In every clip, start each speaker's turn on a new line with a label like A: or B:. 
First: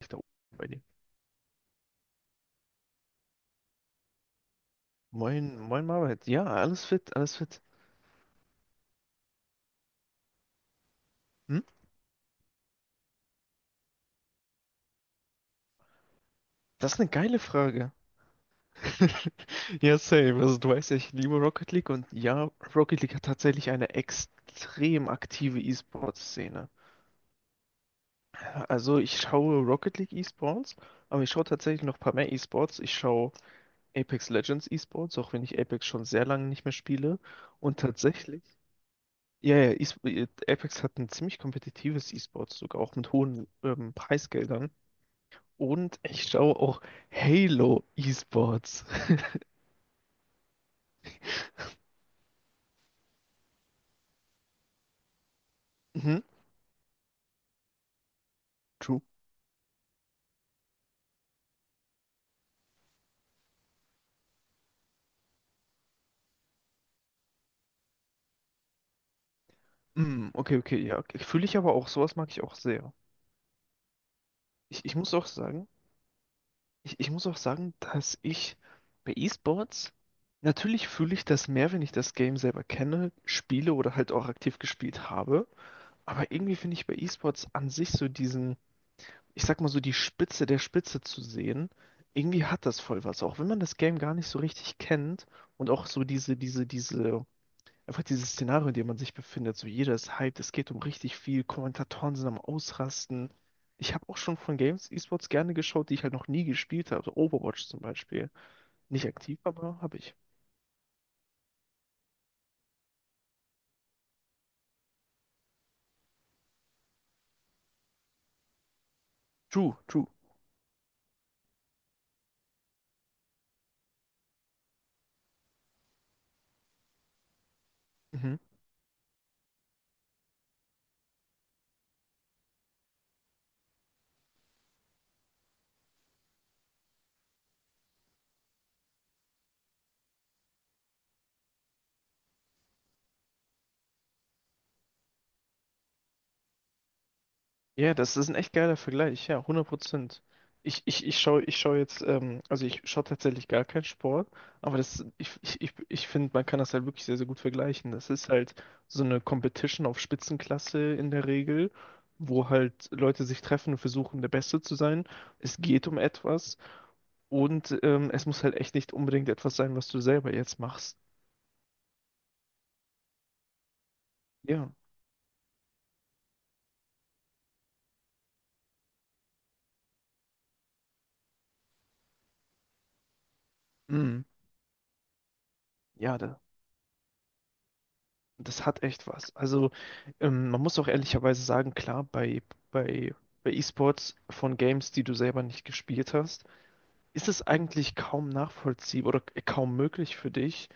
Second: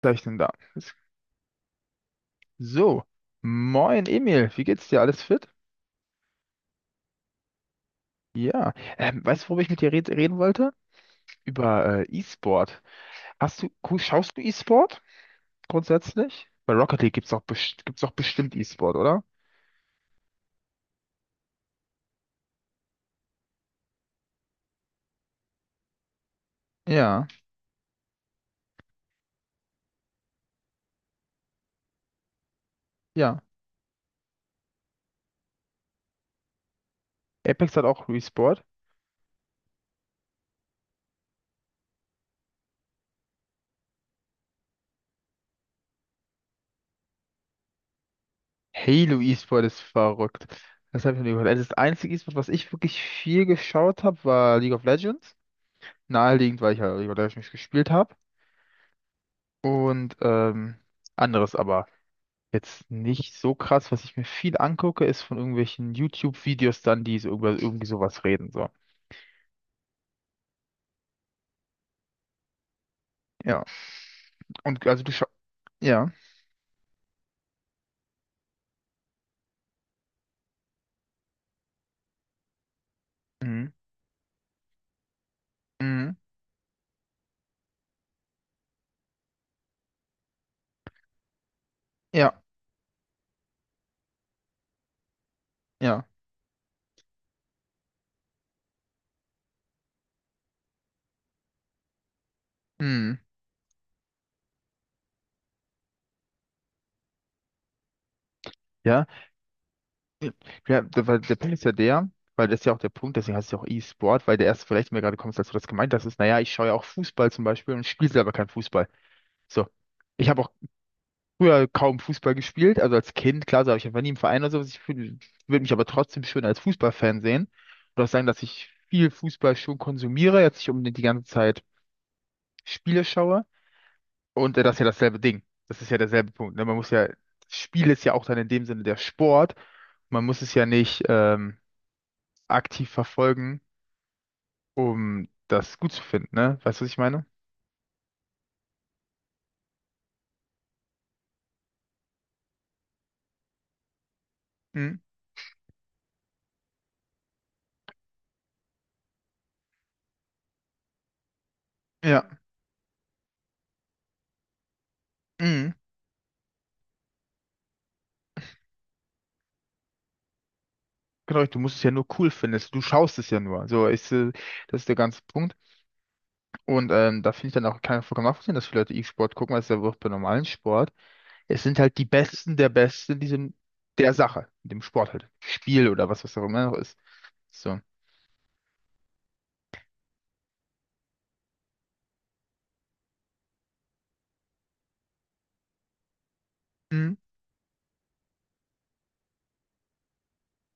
A: Ist da
B: Gleich
A: oben
B: denn da.
A: bei dir.
B: So, moin Emil, wie geht's dir? Alles fit?
A: Moin, moin Marbert. Ja, alles fit, alles fit.
B: Ja, weißt du, worüber ich mit dir reden wollte?
A: Hm?
B: Über E-Sport. Hast du, schaust du E-Sport grundsätzlich? Bei
A: Das ist
B: Rocket
A: eine
B: League gibt's
A: geile
B: auch, best
A: Frage.
B: gibt's auch bestimmt E-Sport, oder?
A: Ja, same. Also du weißt ja, ich liebe Rocket League und ja, Rocket League hat tatsächlich eine extrem aktive E-Sports-Szene.
B: Ja,
A: Also ich schaue Rocket League E-Sports, aber ich schaue tatsächlich noch ein paar mehr E-Sports. Ich schaue
B: ja.
A: Apex Legends E-Sports, auch wenn ich Apex schon sehr lange nicht mehr spiele.
B: Apex
A: Und
B: hat auch
A: tatsächlich,
B: E-Sport.
A: ja, ja, Apex hat ein ziemlich kompetitives E-Sports, sogar auch mit hohen Preisgeldern. Und ich schaue auch Halo Esports.
B: Halo E-Sport ist verrückt. Das habe ich noch nie gehört. Also das einzige E-Sport, was ich wirklich viel geschaut habe, war League of Legends.
A: Mhm,
B: Naheliegend, weil ich ja League of Legends gespielt habe.
A: true.
B: Und anderes aber. Jetzt nicht so krass, was ich mir viel angucke, ist von irgendwelchen YouTube-Videos dann, die so über irgendwie sowas reden, so.
A: Okay, okay, ja, okay. Fühle ich aber auch, sowas mag ich auch sehr.
B: Ja.
A: Ich,
B: Und
A: ich
B: also du
A: muss auch
B: schaust,
A: sagen,
B: ja.
A: ich muss auch sagen, dass ich bei Esports, natürlich fühle ich das mehr, wenn ich das Game selber kenne,
B: Mhm.
A: spiele oder halt auch aktiv gespielt habe.
B: Mhm.
A: Aber irgendwie finde ich bei Esports an sich so diesen, ich sag mal so die Spitze der Spitze zu sehen,
B: Ja,
A: irgendwie hat das voll was. Auch wenn man das Game gar nicht so richtig kennt und auch so
B: ja.
A: diese. Einfach dieses Szenario, in dem man sich befindet, so jeder ist hyped, es geht um richtig viel, Kommentatoren sind am
B: Mhm.
A: Ausrasten. Ich habe auch schon von Games E-Sports gerne geschaut, die ich halt noch nie gespielt habe. So Overwatch zum Beispiel.
B: Ja.
A: Nicht aktiv, aber habe ich.
B: Ja, weil der Punkt ist ja der, weil das ist ja auch der Punkt, deswegen heißt es ja auch E-Sport, weil der erste vielleicht, mir gerade kommt, als du das gemeint hast, ist, naja, ich schaue ja auch Fußball zum Beispiel und spiele selber kein Fußball. So.
A: True, true.
B: Ich habe auch früher kaum Fußball gespielt, also als Kind, klar, so, habe ich einfach nie im Verein oder sowas. Ich würde mich aber trotzdem schön als Fußballfan sehen oder auch sagen,
A: Mhm.
B: dass ich viel Fußball schon konsumiere, jetzt nicht unbedingt die ganze Zeit Spiele schaue. Und das ist ja dasselbe Ding. Das ist ja derselbe Punkt. Ne? Man muss ja, Spiel ist ja auch dann in dem Sinne der Sport. Man muss es ja nicht aktiv verfolgen, um das gut zu finden, ne? Weißt du, was ich meine?
A: Ja, das ist ein echt geiler Vergleich, ja, 100%. Ich, ich, ich schaue ich schau jetzt, Also ich schaue tatsächlich gar keinen Sport, aber
B: Mhm.
A: das, ich finde, man kann das halt wirklich sehr, sehr gut vergleichen. Das ist halt so eine Competition auf Spitzenklasse in der Regel,
B: Ja.
A: wo halt Leute sich treffen und versuchen, der Beste zu sein. Es
B: Mhm.
A: geht um etwas und es muss halt echt nicht unbedingt etwas sein, was du selber jetzt machst.
B: Genau, du musst es ja nur cool finden. Du schaust es ja nur. So ist,
A: Ja,
B: das ist der ganze Punkt. Und da finde ich dann auch keinen vollkommen nachvollziehen, dass viele Leute E-Sport gucken, weil es ja wirklich bei normalen Sport. Es sind halt die Besten der Besten in diesem, der
A: mm,
B: Sache, in dem Sport halt. Spiel oder
A: ja,
B: was, was auch immer noch ist. So.
A: das hat echt was. Also, man muss auch ehrlicherweise sagen, klar, bei, bei E-Sports von Games, die du selber nicht gespielt hast,
B: Hm.
A: ist es eigentlich kaum nachvollziehbar oder kaum möglich für dich,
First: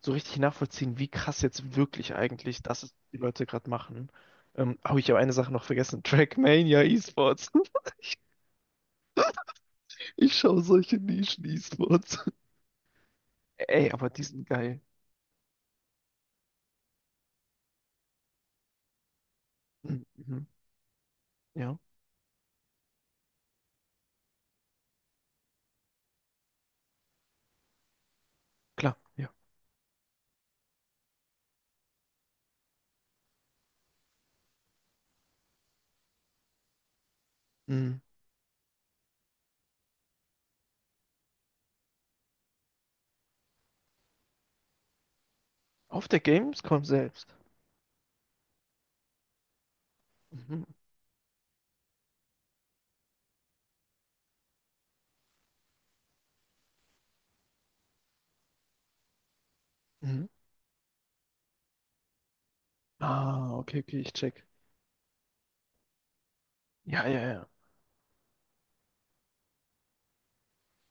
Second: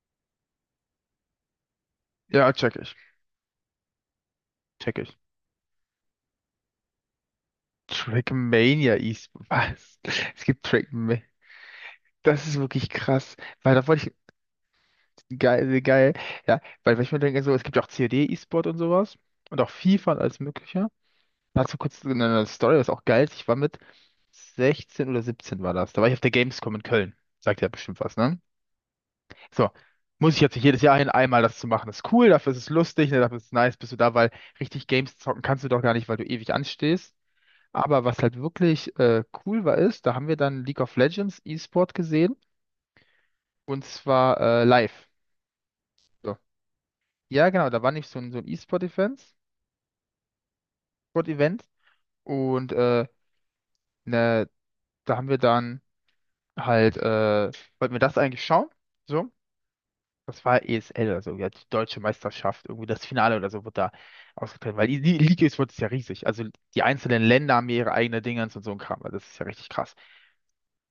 A: so richtig nachvollziehen, wie krass jetzt wirklich
B: Ja,
A: eigentlich
B: check
A: das ist,
B: ich.
A: was die Leute gerade machen. Oh,
B: Check
A: ich
B: ich.
A: habe eine Sache noch vergessen. Trackmania E-Sports.
B: Trackmania E-Sport. Was?
A: Ich
B: Es
A: schaue
B: gibt
A: solche
B: Trackmania.
A: Nischen-E-Sports.
B: Das ist wirklich krass. Weil da
A: Ey,
B: wollte
A: aber
B: ich.
A: die sind geil.
B: Geil, geil. Ja, weil ich mir denke, so, es gibt ja auch COD E-Sport und sowas. Und auch
A: Mhm,
B: FIFA und alles
A: mhm.
B: Mögliche. Dazu
A: Ja,
B: kurz eine Story, was auch geil ist. Ich war mit 16 oder 17 war das. Da war ich auf der Gamescom in Köln. Sagt ja bestimmt was, ne?
A: klar, ja.
B: So. Muss ich jetzt nicht jedes Jahr hin, einmal das zu machen. Ist cool, dafür ist es lustig, ne, dafür ist es nice, bist du da, weil richtig Games zocken kannst du doch gar nicht, weil du ewig anstehst.
A: Mhm.
B: Aber was halt wirklich cool war, ist, da haben wir dann League of Legends E-Sport gesehen und zwar live.
A: Auf der
B: So.
A: Gamescom selbst.
B: Ja, genau, da war nicht so ein E-Sport-Event.
A: Mhm.
B: Sport-Event. Und ne, da haben wir dann. Halt, wollten wir das eigentlich schauen? So,
A: Mhm.
B: das war ESL oder so, ja, die deutsche Meisterschaft, irgendwie das Finale
A: Ah,
B: oder so wird
A: okay,
B: da
A: okay, ich check.
B: ausgetragen, weil die Liga ist, wird ist ja riesig. Also die
A: Ja, ja,
B: einzelnen
A: ja.
B: Länder haben ihre eigenen Dingens und so ein Kram, also das ist ja richtig krass.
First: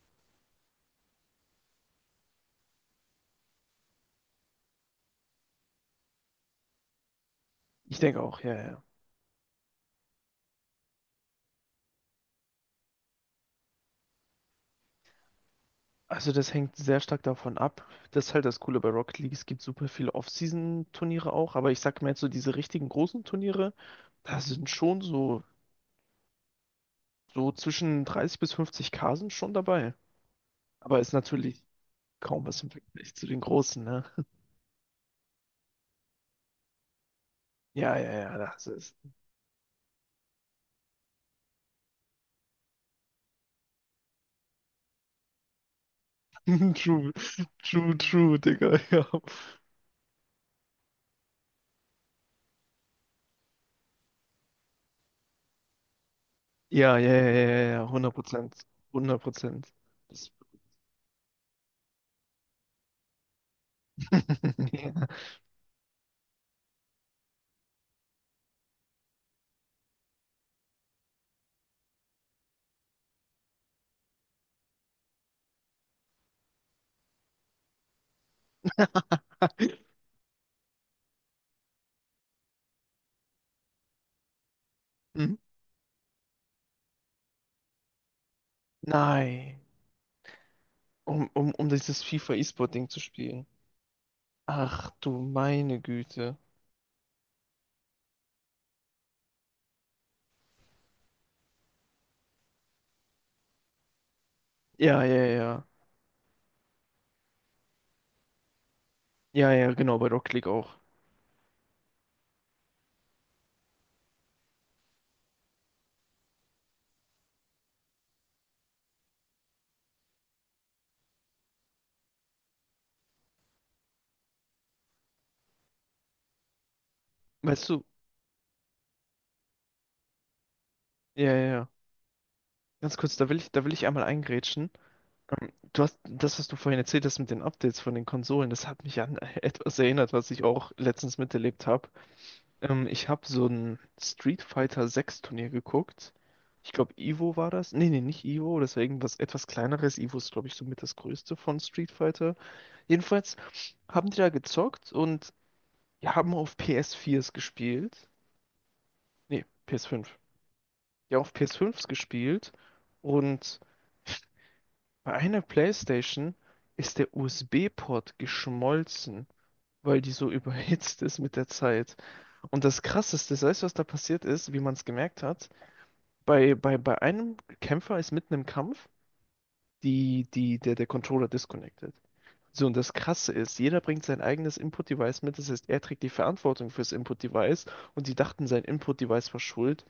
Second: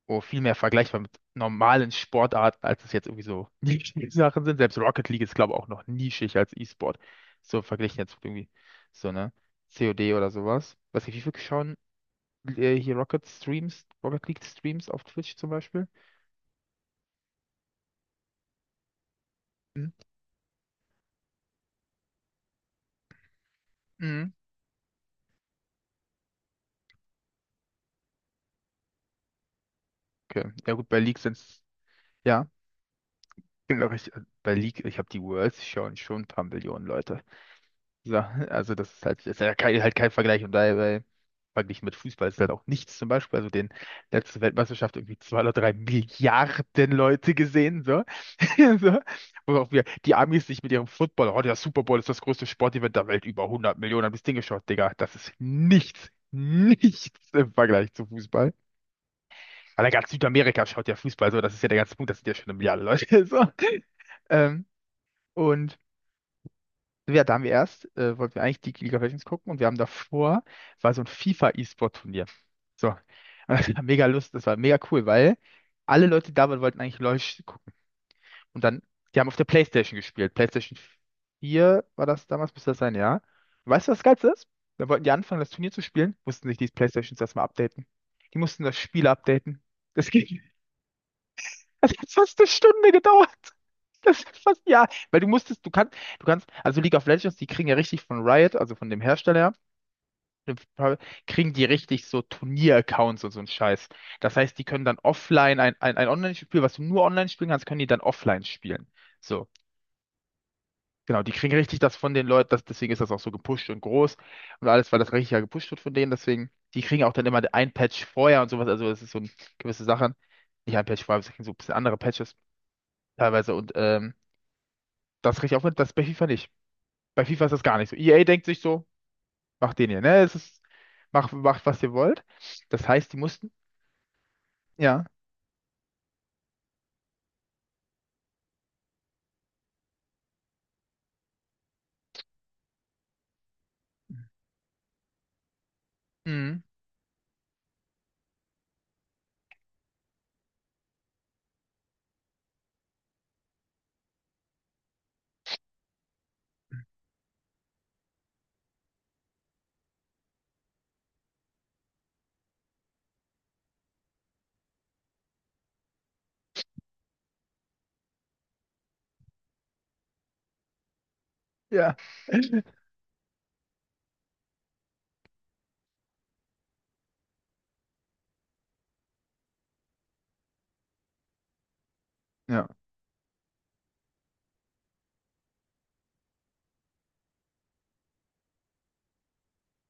B: Wo viel mehr vergleichbar mit normalen Sportarten, als es jetzt irgendwie so Nischensachen sind. Selbst Rocket League ist, glaube ich, auch noch nischig als E-Sport. So verglichen
A: Ich
B: jetzt
A: denke
B: mit
A: auch,
B: irgendwie
A: ja, ja, ja.
B: so, ne? COD oder sowas. Weiß nicht, wie viel schauen hier Rocket Streams, Rocket League Streams auf Twitch zum Beispiel?
A: Also das hängt sehr stark davon ab. Das ist halt das Coole bei Rocket League. Es gibt super
B: Mhm.
A: viele Off-Season-Turniere auch, aber ich sag mal jetzt so diese richtigen großen Turniere,
B: Mhm.
A: da sind schon so zwischen 30 bis 50K sind schon dabei.
B: Okay. Ja gut, bei
A: Aber ist
B: League sind's,
A: natürlich
B: ja,
A: kaum was im Vergleich zu den großen,
B: genau
A: ne?
B: richtig. Bei League, ich habe die Worlds schauen schon ein paar Millionen Leute.
A: Ja, ja,
B: So,
A: ja, das
B: also das
A: ist
B: ist halt, das ist ja kein, halt kein Vergleich und dabei verglichen mit Fußball ist halt auch nichts zum Beispiel. Also den letzte Weltmeisterschaft irgendwie zwei oder drei Milliarden
A: true,
B: Leute gesehen,
A: true,
B: so.
A: true, Digga,
B: so.
A: ja.
B: Wo auch wir, die Amis sich mit ihrem Football, oh, der Super Bowl ist das größte Sportevent der Welt, über 100 Millionen haben das Ding geschaut, Digga. Das ist nichts,
A: Ja,
B: nichts
A: ja, ja, ja,
B: im
A: ja, ja,
B: Vergleich zu Fußball.
A: 100%, 100%.
B: Aber ganz
A: Das.
B: Südamerika schaut ja Fußball so, das ist ja der ganze Punkt, das sind ja schon 1 Milliarde Leute. So. Ähm, und ja, da haben wir erst, wollten wir eigentlich die League of Legends gucken und wir haben davor, war so ein FIFA-E-Sport-Turnier. So. Und das war mega Lust, das war mega cool, weil alle Leute da waren, wollten eigentlich LOL gucken. Und dann, die haben auf der PlayStation gespielt. PlayStation 4 war das damals, müsste das sein, ja. Weißt du, was das Geilste ist? Dann wollten die
A: Ja.
B: anfangen, das Turnier zu spielen, mussten sich die PlayStations erstmal updaten. Die mussten das Spiel
A: Nein.
B: updaten. Das ging.
A: Um
B: Das
A: dieses
B: hat
A: FIFA
B: fast eine
A: E-Sport-Ding
B: Stunde
A: zu
B: gedauert.
A: spielen.
B: Das ist fast, ja,
A: Ach
B: weil
A: du
B: du musstest,
A: meine Güte.
B: also League of Legends, die kriegen ja richtig von Riot, also von dem Hersteller, dem kriegen die richtig so Turnier-Accounts und so ein Scheiß. Das heißt, die können dann
A: Ja, ja,
B: offline
A: ja.
B: ein Online-Spiel, was du nur online spielen kannst, können die dann offline spielen. So,
A: Ja, ja, genau, bei Rocket League auch.
B: genau, die kriegen richtig das von den Leuten, das, deswegen ist das auch so gepusht und groß und alles, weil das richtig ja gepusht wird von denen, deswegen, die kriegen auch dann immer ein Patch vorher und sowas, also das ist so eine gewisse Sache. Nicht ein Patch vorher, das kriegen so ein bisschen andere Patches teilweise und Das kriege ich auch mit, das bei FIFA nicht. Bei FIFA ist das
A: Weißt
B: gar
A: du,
B: nicht so. EA denkt sich so, macht den hier, ne? Es ist,
A: ja, ja,
B: macht,
A: ja.
B: was ihr wollt. Das
A: Ganz
B: heißt, die
A: kurz, da will ich,
B: mussten.
A: da will ich einmal eingrätschen.
B: Ja.
A: Du hast das, was du vorhin erzählt hast mit den Updates von den Konsolen, das hat mich an etwas erinnert, was ich auch letztens miterlebt habe. Ich habe so ein Street Fighter 6 Turnier geguckt.
B: Mhm.
A: Ich glaube, Ivo war das. Nee, nee, nicht Ivo, das war irgendwas etwas kleineres. Ivo ist, glaube ich, somit das größte von Street Fighter. Jedenfalls haben die da gezockt und haben auf PS4s gespielt. Nee, PS5. Die haben auf PS5s gespielt und bei einer PlayStation ist der USB-Port geschmolzen, weil die so überhitzt ist mit der Zeit.
B: Ja.
A: Und das Krasseste, weißt du, was da passiert ist, wie man es gemerkt hat? Bei einem Kämpfer ist mitten im Kampf der Controller disconnected.
B: Ja.
A: So, und das Krasse ist, jeder bringt sein eigenes Input-Device mit. Das heißt, er trägt die Verantwortung fürs Input-Device und die dachten, sein Input-Device war schuld.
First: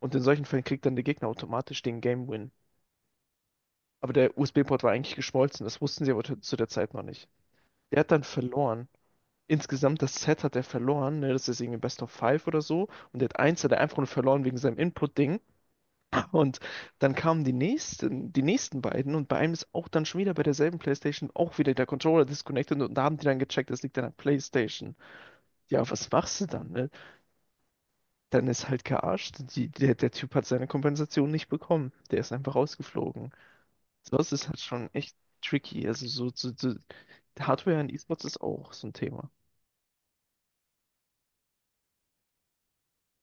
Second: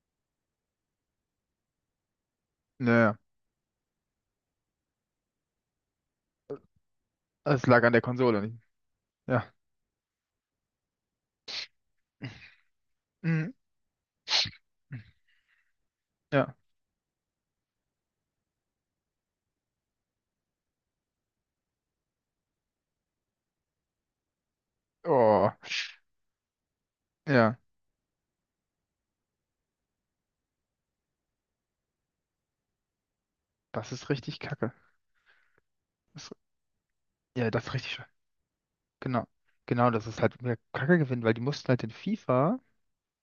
A: Und in solchen Fällen kriegt dann der Gegner automatisch den Game-Win.
B: Naja.
A: Aber der USB-Port war eigentlich geschmolzen. Das wussten sie aber zu der Zeit noch nicht.
B: Es lag an der
A: Der hat dann
B: Konsole nicht.
A: verloren.
B: Ja.
A: Insgesamt das Set hat er verloren. Ne? Das ist irgendwie Best of Five oder so. Und der hat
B: Mhm.
A: eins hat er einfach nur verloren wegen seinem Input-Ding.
B: Ja.
A: Und dann kamen die nächsten, beiden und bei einem ist auch dann schon wieder bei derselben PlayStation auch wieder der Controller disconnected und da haben die dann gecheckt, das liegt an der PlayStation.
B: Oh.
A: Ja, was machst du dann, ne?
B: Ja.
A: Dann ist halt gearscht. Der Typ hat seine Kompensation nicht bekommen. Der ist einfach rausgeflogen.
B: Das ist
A: Sowas
B: richtig
A: ist halt
B: kacke.
A: schon echt tricky. Also
B: Das,
A: so
B: ja, das ist
A: Hardware in
B: richtig schön.
A: E-Sports ist auch so ein
B: Genau.
A: Thema.
B: Genau, das ist halt mehr Kacke gewinnen, weil die mussten halt in FIFA,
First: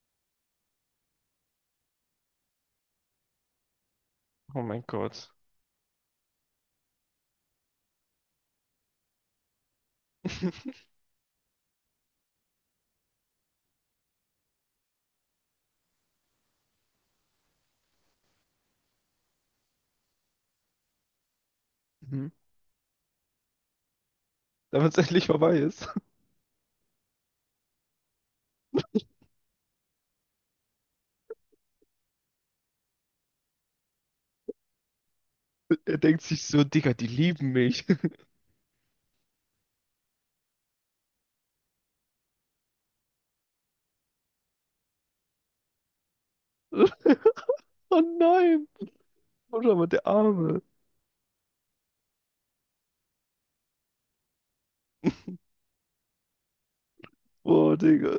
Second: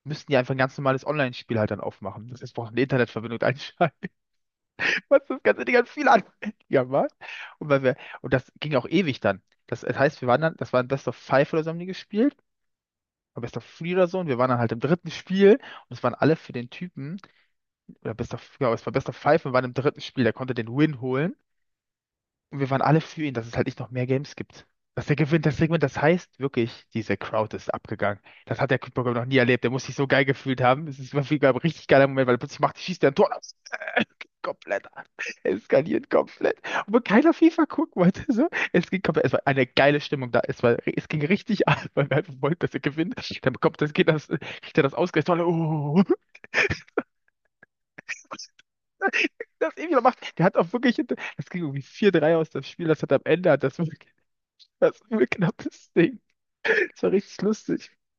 B: müssten die einfach ein ganz normales Online-Spiel halt dann aufmachen. Das ist braucht eine Internetverbindung einschalten.
A: Oh mein
B: Was
A: Gott.
B: das ganze Ding hat viel anfälliger war. Und, weil wir, und das ging auch ewig dann. Das, das heißt, wir waren dann, das war ein Best of Five oder so haben die gespielt. Oder Best of Three oder so. Und wir waren dann halt im dritten Spiel. Und es waren alle für den Typen. Oder Best of, ja, es war Best of Five und wir waren im dritten Spiel. Der konnte den Win holen.
A: Mhm.
B: Und wir waren alle für ihn, dass es halt nicht noch mehr Games gibt.
A: Damit es
B: Dass der
A: endlich
B: gewinnt, das
A: vorbei
B: Segment,
A: ist.
B: das heißt wirklich, diese Crowd ist abgegangen. Das hat der Kickboxer noch nie erlebt. Der muss sich so geil gefühlt haben. Es ist wirklich ein richtig geiler Moment, weil er plötzlich macht, schießt der ein Tor aus. Äh, Komplett ab.
A: Er
B: Eskaliert
A: denkt sich
B: komplett.
A: so, Digga,
B: Obwohl
A: die
B: keiner
A: lieben
B: FIFA
A: mich.
B: gucken wollte. So. Es ging komplett, es war eine geile Stimmung da. Es war, es ging richtig ab, weil wir einfach wollten, dass er gewinnt. Dann bekommt das, geht das, kriegt er das ausgerechnet. Alle, Oh,
A: Oh nein. Oh, schau
B: das
A: mal
B: eh wieder
A: der
B: macht. Der hat
A: Arme.
B: auch wirklich, das ging irgendwie 4-3 aus das Spiel. Das hat am Ende, hat das wirklich. Das ist ein knappes Ding. Das war richtig
A: Boah,
B: lustig.
A: Digga.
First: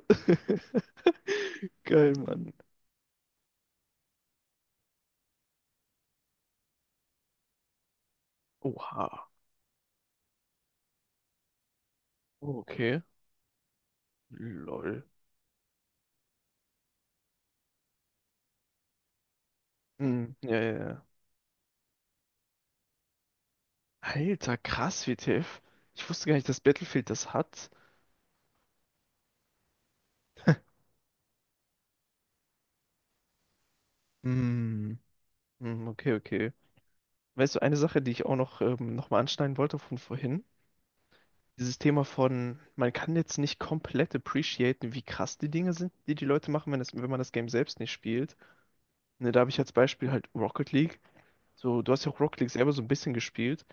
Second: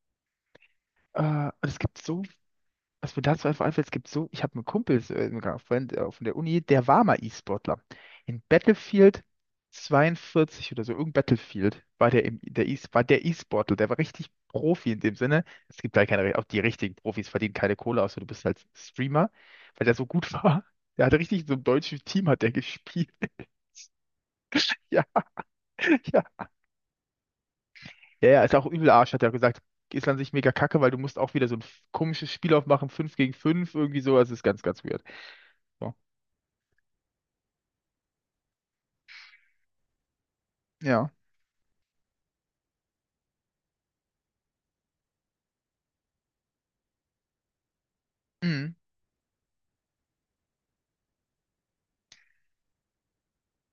B: Es gibt
A: Geil,
B: so,
A: Mann.
B: was mir dazu einfach einfällt, es gibt so, ich habe einen Kumpel so, sogar von der Uni, der war mal E-Sportler. In
A: Oha.
B: Battlefield 42 oder so, irgendein Battlefield war der, im,
A: Oh,
B: der E,
A: okay.
B: war der E-Sportler, der war richtig Profi in
A: Lol.
B: dem Sinne. Es gibt da keine, auch die richtigen Profis verdienen keine Kohle, außer du bist halt Streamer, weil der so gut
A: Hm, ja,
B: war.
A: ja,
B: Der
A: ja.
B: hatte richtig so im deutschen Team hat der gespielt.
A: Alter,
B: Ja,
A: krass, WTF. Ich
B: ja.
A: wusste gar nicht, dass Battlefield das hat.
B: Ja, ja, ist auch übel Arsch, hat er gesagt. Ist an sich mega kacke, weil du musst auch wieder so ein komisches Spiel aufmachen, 5 gegen 5 irgendwie so. Also ist ganz, ganz
A: Hm.
B: weird.
A: Hm,
B: So.
A: okay, okay. Weißt du, eine Sache, die ich auch noch, noch mal anschneiden wollte von vorhin,
B: Ja.
A: dieses Thema von, man kann jetzt nicht komplett appreciaten, wie krass die Dinge sind, die die Leute machen, wenn man das Game selbst nicht spielt.
B: Mhm.
A: Ne, da habe ich als Beispiel halt Rocket League. So, du hast ja auch Rocket League selber so ein bisschen gespielt.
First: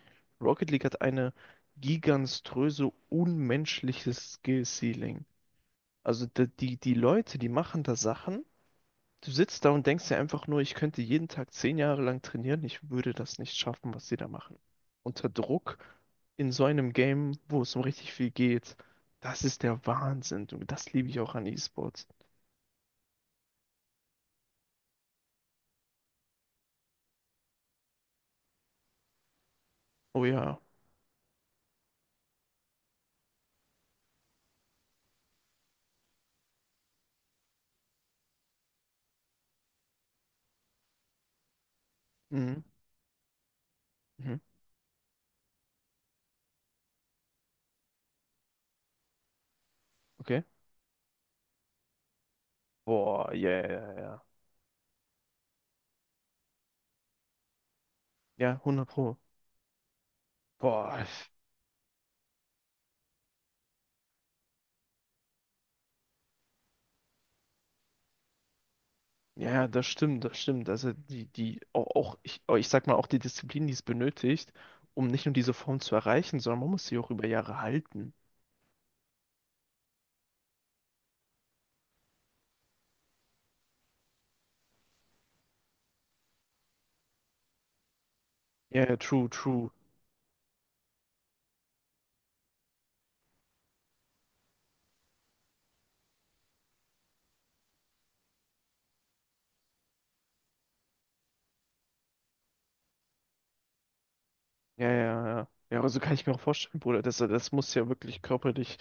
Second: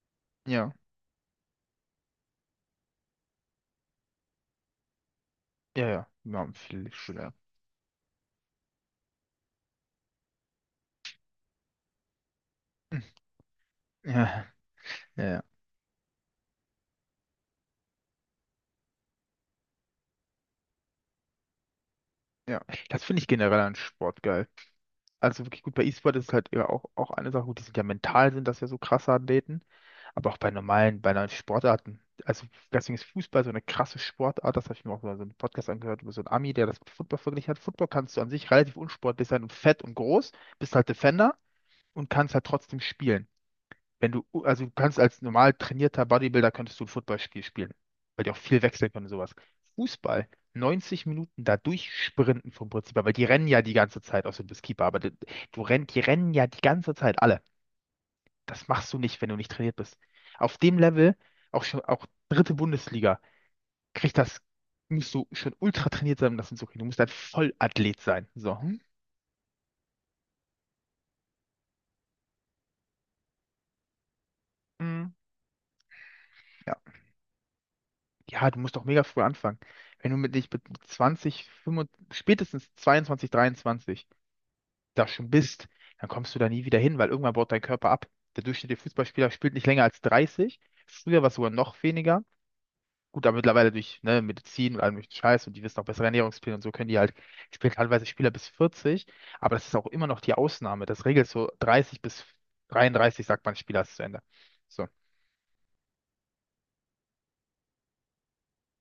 A: Rocket
B: Ja.
A: League hat eine giganströse, unmenschliche Skill-Ceiling.
B: Ja, ja.
A: Also
B: Ja,
A: die, die,
B: viel
A: die
B: schöner.
A: Leute, die machen da Sachen. Du sitzt da und denkst dir einfach nur, ich könnte jeden Tag 10 Jahre lang trainieren, ich würde das nicht schaffen, was
B: Mhm.
A: sie da
B: Ja.
A: machen.
B: Ja,
A: Unter
B: ja.
A: Druck in so einem Game, wo es um richtig viel geht, das ist der Wahnsinn. Du. Das liebe ich auch an E-Sports.
B: Ja. Das finde ich generell an Sport geil. Also wirklich gut, bei E-Sport ist halt ja auch, eine Sache, gut, die sind ja mental, sind das ja so krasse Athleten,
A: Oh
B: aber auch bei
A: ja.
B: normalen, bei normalen Sportarten. Also deswegen ist Fußball so eine krasse Sportart, das habe ich mir auch mal so einen Podcast angehört über so einen Ami, der das mit Football verglichen hat. Football kannst du an sich relativ unsportlich sein und fett und groß, bist halt Defender und kannst halt
A: Mhm.
B: trotzdem spielen wenn du,
A: Mhm.
B: also du kannst als normal trainierter Bodybuilder könntest du ein Footballspiel spielen, weil die auch viel wechseln können und sowas. Fußball,
A: Okay.
B: 90 Minuten da durchsprinten vom Prinzip her, weil die
A: Boah,
B: rennen
A: ja,
B: ja die
A: ja, ja.
B: ganze
A: Ja,
B: Zeit, außer du bist Keeper, aber die rennen ja die ganze Zeit alle.
A: ja,
B: Das
A: 100
B: machst du
A: Pro.
B: nicht, wenn du nicht trainiert bist. Auf dem
A: Boah.
B: Level, auch schon, auch dritte Bundesliga, kriegt das, musst du schon ultra trainiert sein, um das hinzukriegen. Du musst ein Vollathlet sein. So. Hm?
A: Ja, ja, das stimmt, das stimmt. Also die, die, auch, auch ich, auch die Disziplin, die es benötigt, um
B: Mhm.
A: nicht nur diese Form zu erreichen, sondern man muss sie auch über Jahre halten.
B: Ja, du musst doch mega früh anfangen. Wenn du mit dich mit 20, 25, spätestens 22, 23 da schon bist, dann kommst du da nie wieder hin, weil irgendwann baut dein Körper ab. Der durchschnittliche
A: Ja, ja, true,
B: Fußballspieler spielt nicht
A: true.
B: länger als 30. Früher war es sogar noch weniger. Gut, aber mittlerweile durch ne, Medizin und allem möglichen Scheiß und die wissen auch bessere Ernährungspläne und so können die halt, spielen teilweise Spieler bis 40, aber das ist auch immer noch die Ausnahme. Das regelt so 30 bis 33, sagt man, Spieler ist zu Ende. So,
A: Ja, ja, ja. Ja, aber so kann ich mir auch vorstellen, Bruder. Das muss ja wirklich körperlich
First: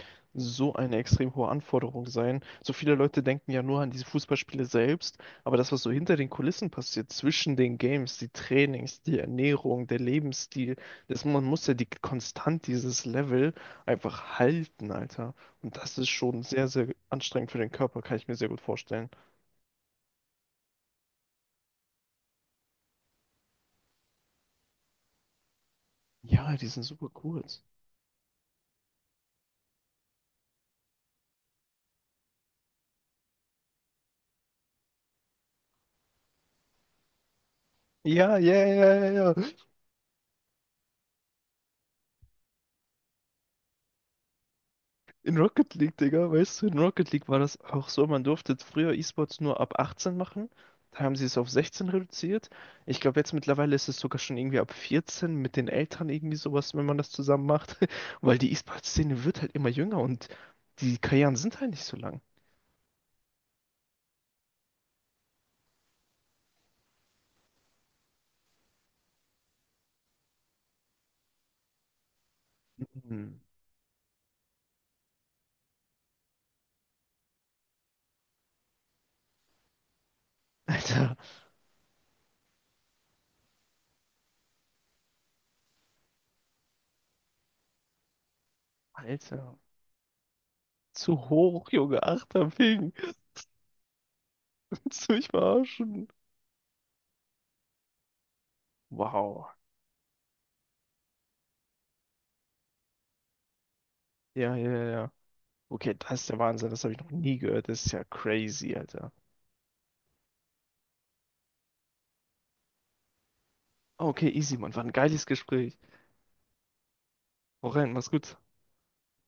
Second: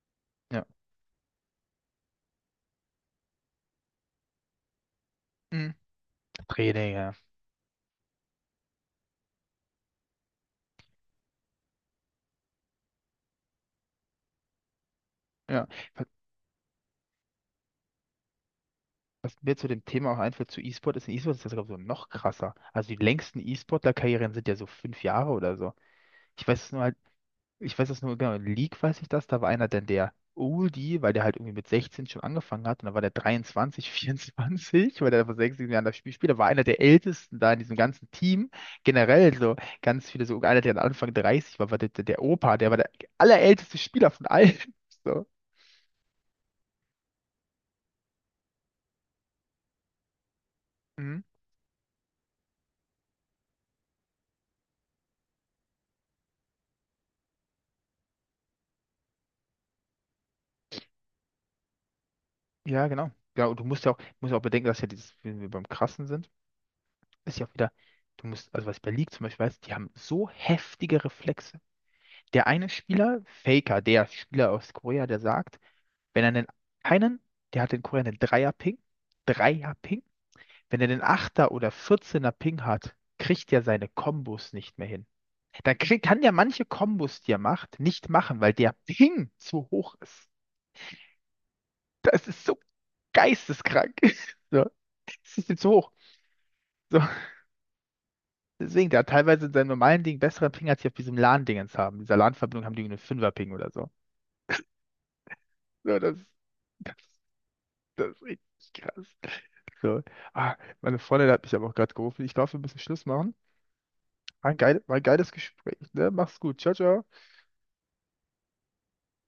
B: ja.
A: so eine extrem hohe Anforderung sein. So viele Leute denken ja nur an diese Fußballspiele selbst, aber das,
B: Mhm.
A: was so hinter den Kulissen
B: Training,
A: passiert,
B: ja.
A: zwischen den Games, die Trainings, die Ernährung, der Lebensstil, das, man muss ja die konstant dieses Level einfach halten, Alter.
B: Ja.
A: Und das ist schon sehr, sehr anstrengend für den Körper, kann ich mir sehr gut vorstellen.
B: Was mir zu dem Thema auch einfällt, zu E-Sport ist, in E-Sport ist das, glaube ich, sogar noch krasser. Also die längsten E-Sportler-Karrieren sind ja so 5 Jahre oder so. Ich
A: Ja,
B: weiß
A: die
B: es nur
A: sind
B: halt,
A: super kurz.
B: ich weiß es nur, genau, in League weiß ich das, da war einer dann der Oldie, weil der halt irgendwie mit 16 schon angefangen hat und dann war der 23, 24, weil der vor 6, 7 Jahren das Spiel spielt, da war einer der Ältesten da in diesem ganzen
A: Ja,
B: Team.
A: ja, ja, ja,
B: Generell
A: ja.
B: so ganz viele, so einer, der am Anfang 30 war, war der, der Opa, der war der allerälteste Spieler von allen. So.
A: In Rocket League, Digga, weißt du, in Rocket League war das auch so, man durfte früher E-Sports nur ab 18 machen. Da haben
B: Mhm.
A: sie es auf 16 reduziert. Ich glaube, jetzt mittlerweile ist es sogar schon irgendwie ab 14 mit den Eltern irgendwie sowas, wenn man das zusammen macht. Weil die E-Sports-Szene wird halt immer jünger und die Karrieren sind halt nicht so lang.
B: Ja, genau. Ja, und du musst ja auch bedenken, dass ja dieses, wenn wir beim Krassen sind, ist ja auch wieder, du musst, also was ich bei League zum Beispiel weiß, die haben so heftige Reflexe. Der eine Spieler,
A: Hm.
B: Faker, der Spieler aus Korea, der sagt, wenn er einen, der hat in Korea einen Dreier-Ping, Dreier-Ping, wenn er den
A: Alter,
B: Achter oder 14er Ping hat, kriegt er seine Kombos nicht mehr hin. Dann kann der manche Kombos, die er macht, nicht machen, weil der Ping
A: Alter,
B: zu hoch ist.
A: zu hoch, Junge,
B: Das ist
A: achter
B: so
A: Ping.
B: geisteskrank. So,
A: Willst du mich
B: es ist ihm zu hoch.
A: verarschen?
B: So. Deswegen, der hat teilweise
A: Wow.
B: in seinem normalen Ding besseren Ping, als sie auf diesem LAN-Dingens haben. Dieser LAN-Verbindung haben die irgendwie einen Fünfer-Ping oder so.
A: Ja, ja, ja. Okay,
B: So,
A: das ist der Wahnsinn, das habe
B: das,
A: ich noch nie gehört. Das ist ja
B: das ist richtig
A: crazy,
B: krass.
A: Alter.
B: So. Ah, meine Freundin hat mich aber auch gerade gerufen. Ich glaube, wir müssen Schluss machen.
A: Ah, okay,
B: War ein
A: easy, Mann.
B: geil,
A: War ein
B: war ein
A: geiles
B: geiles Gespräch,
A: Gespräch.
B: ne? Mach's gut. Ciao, ciao.
A: Hau rein, mach's gut.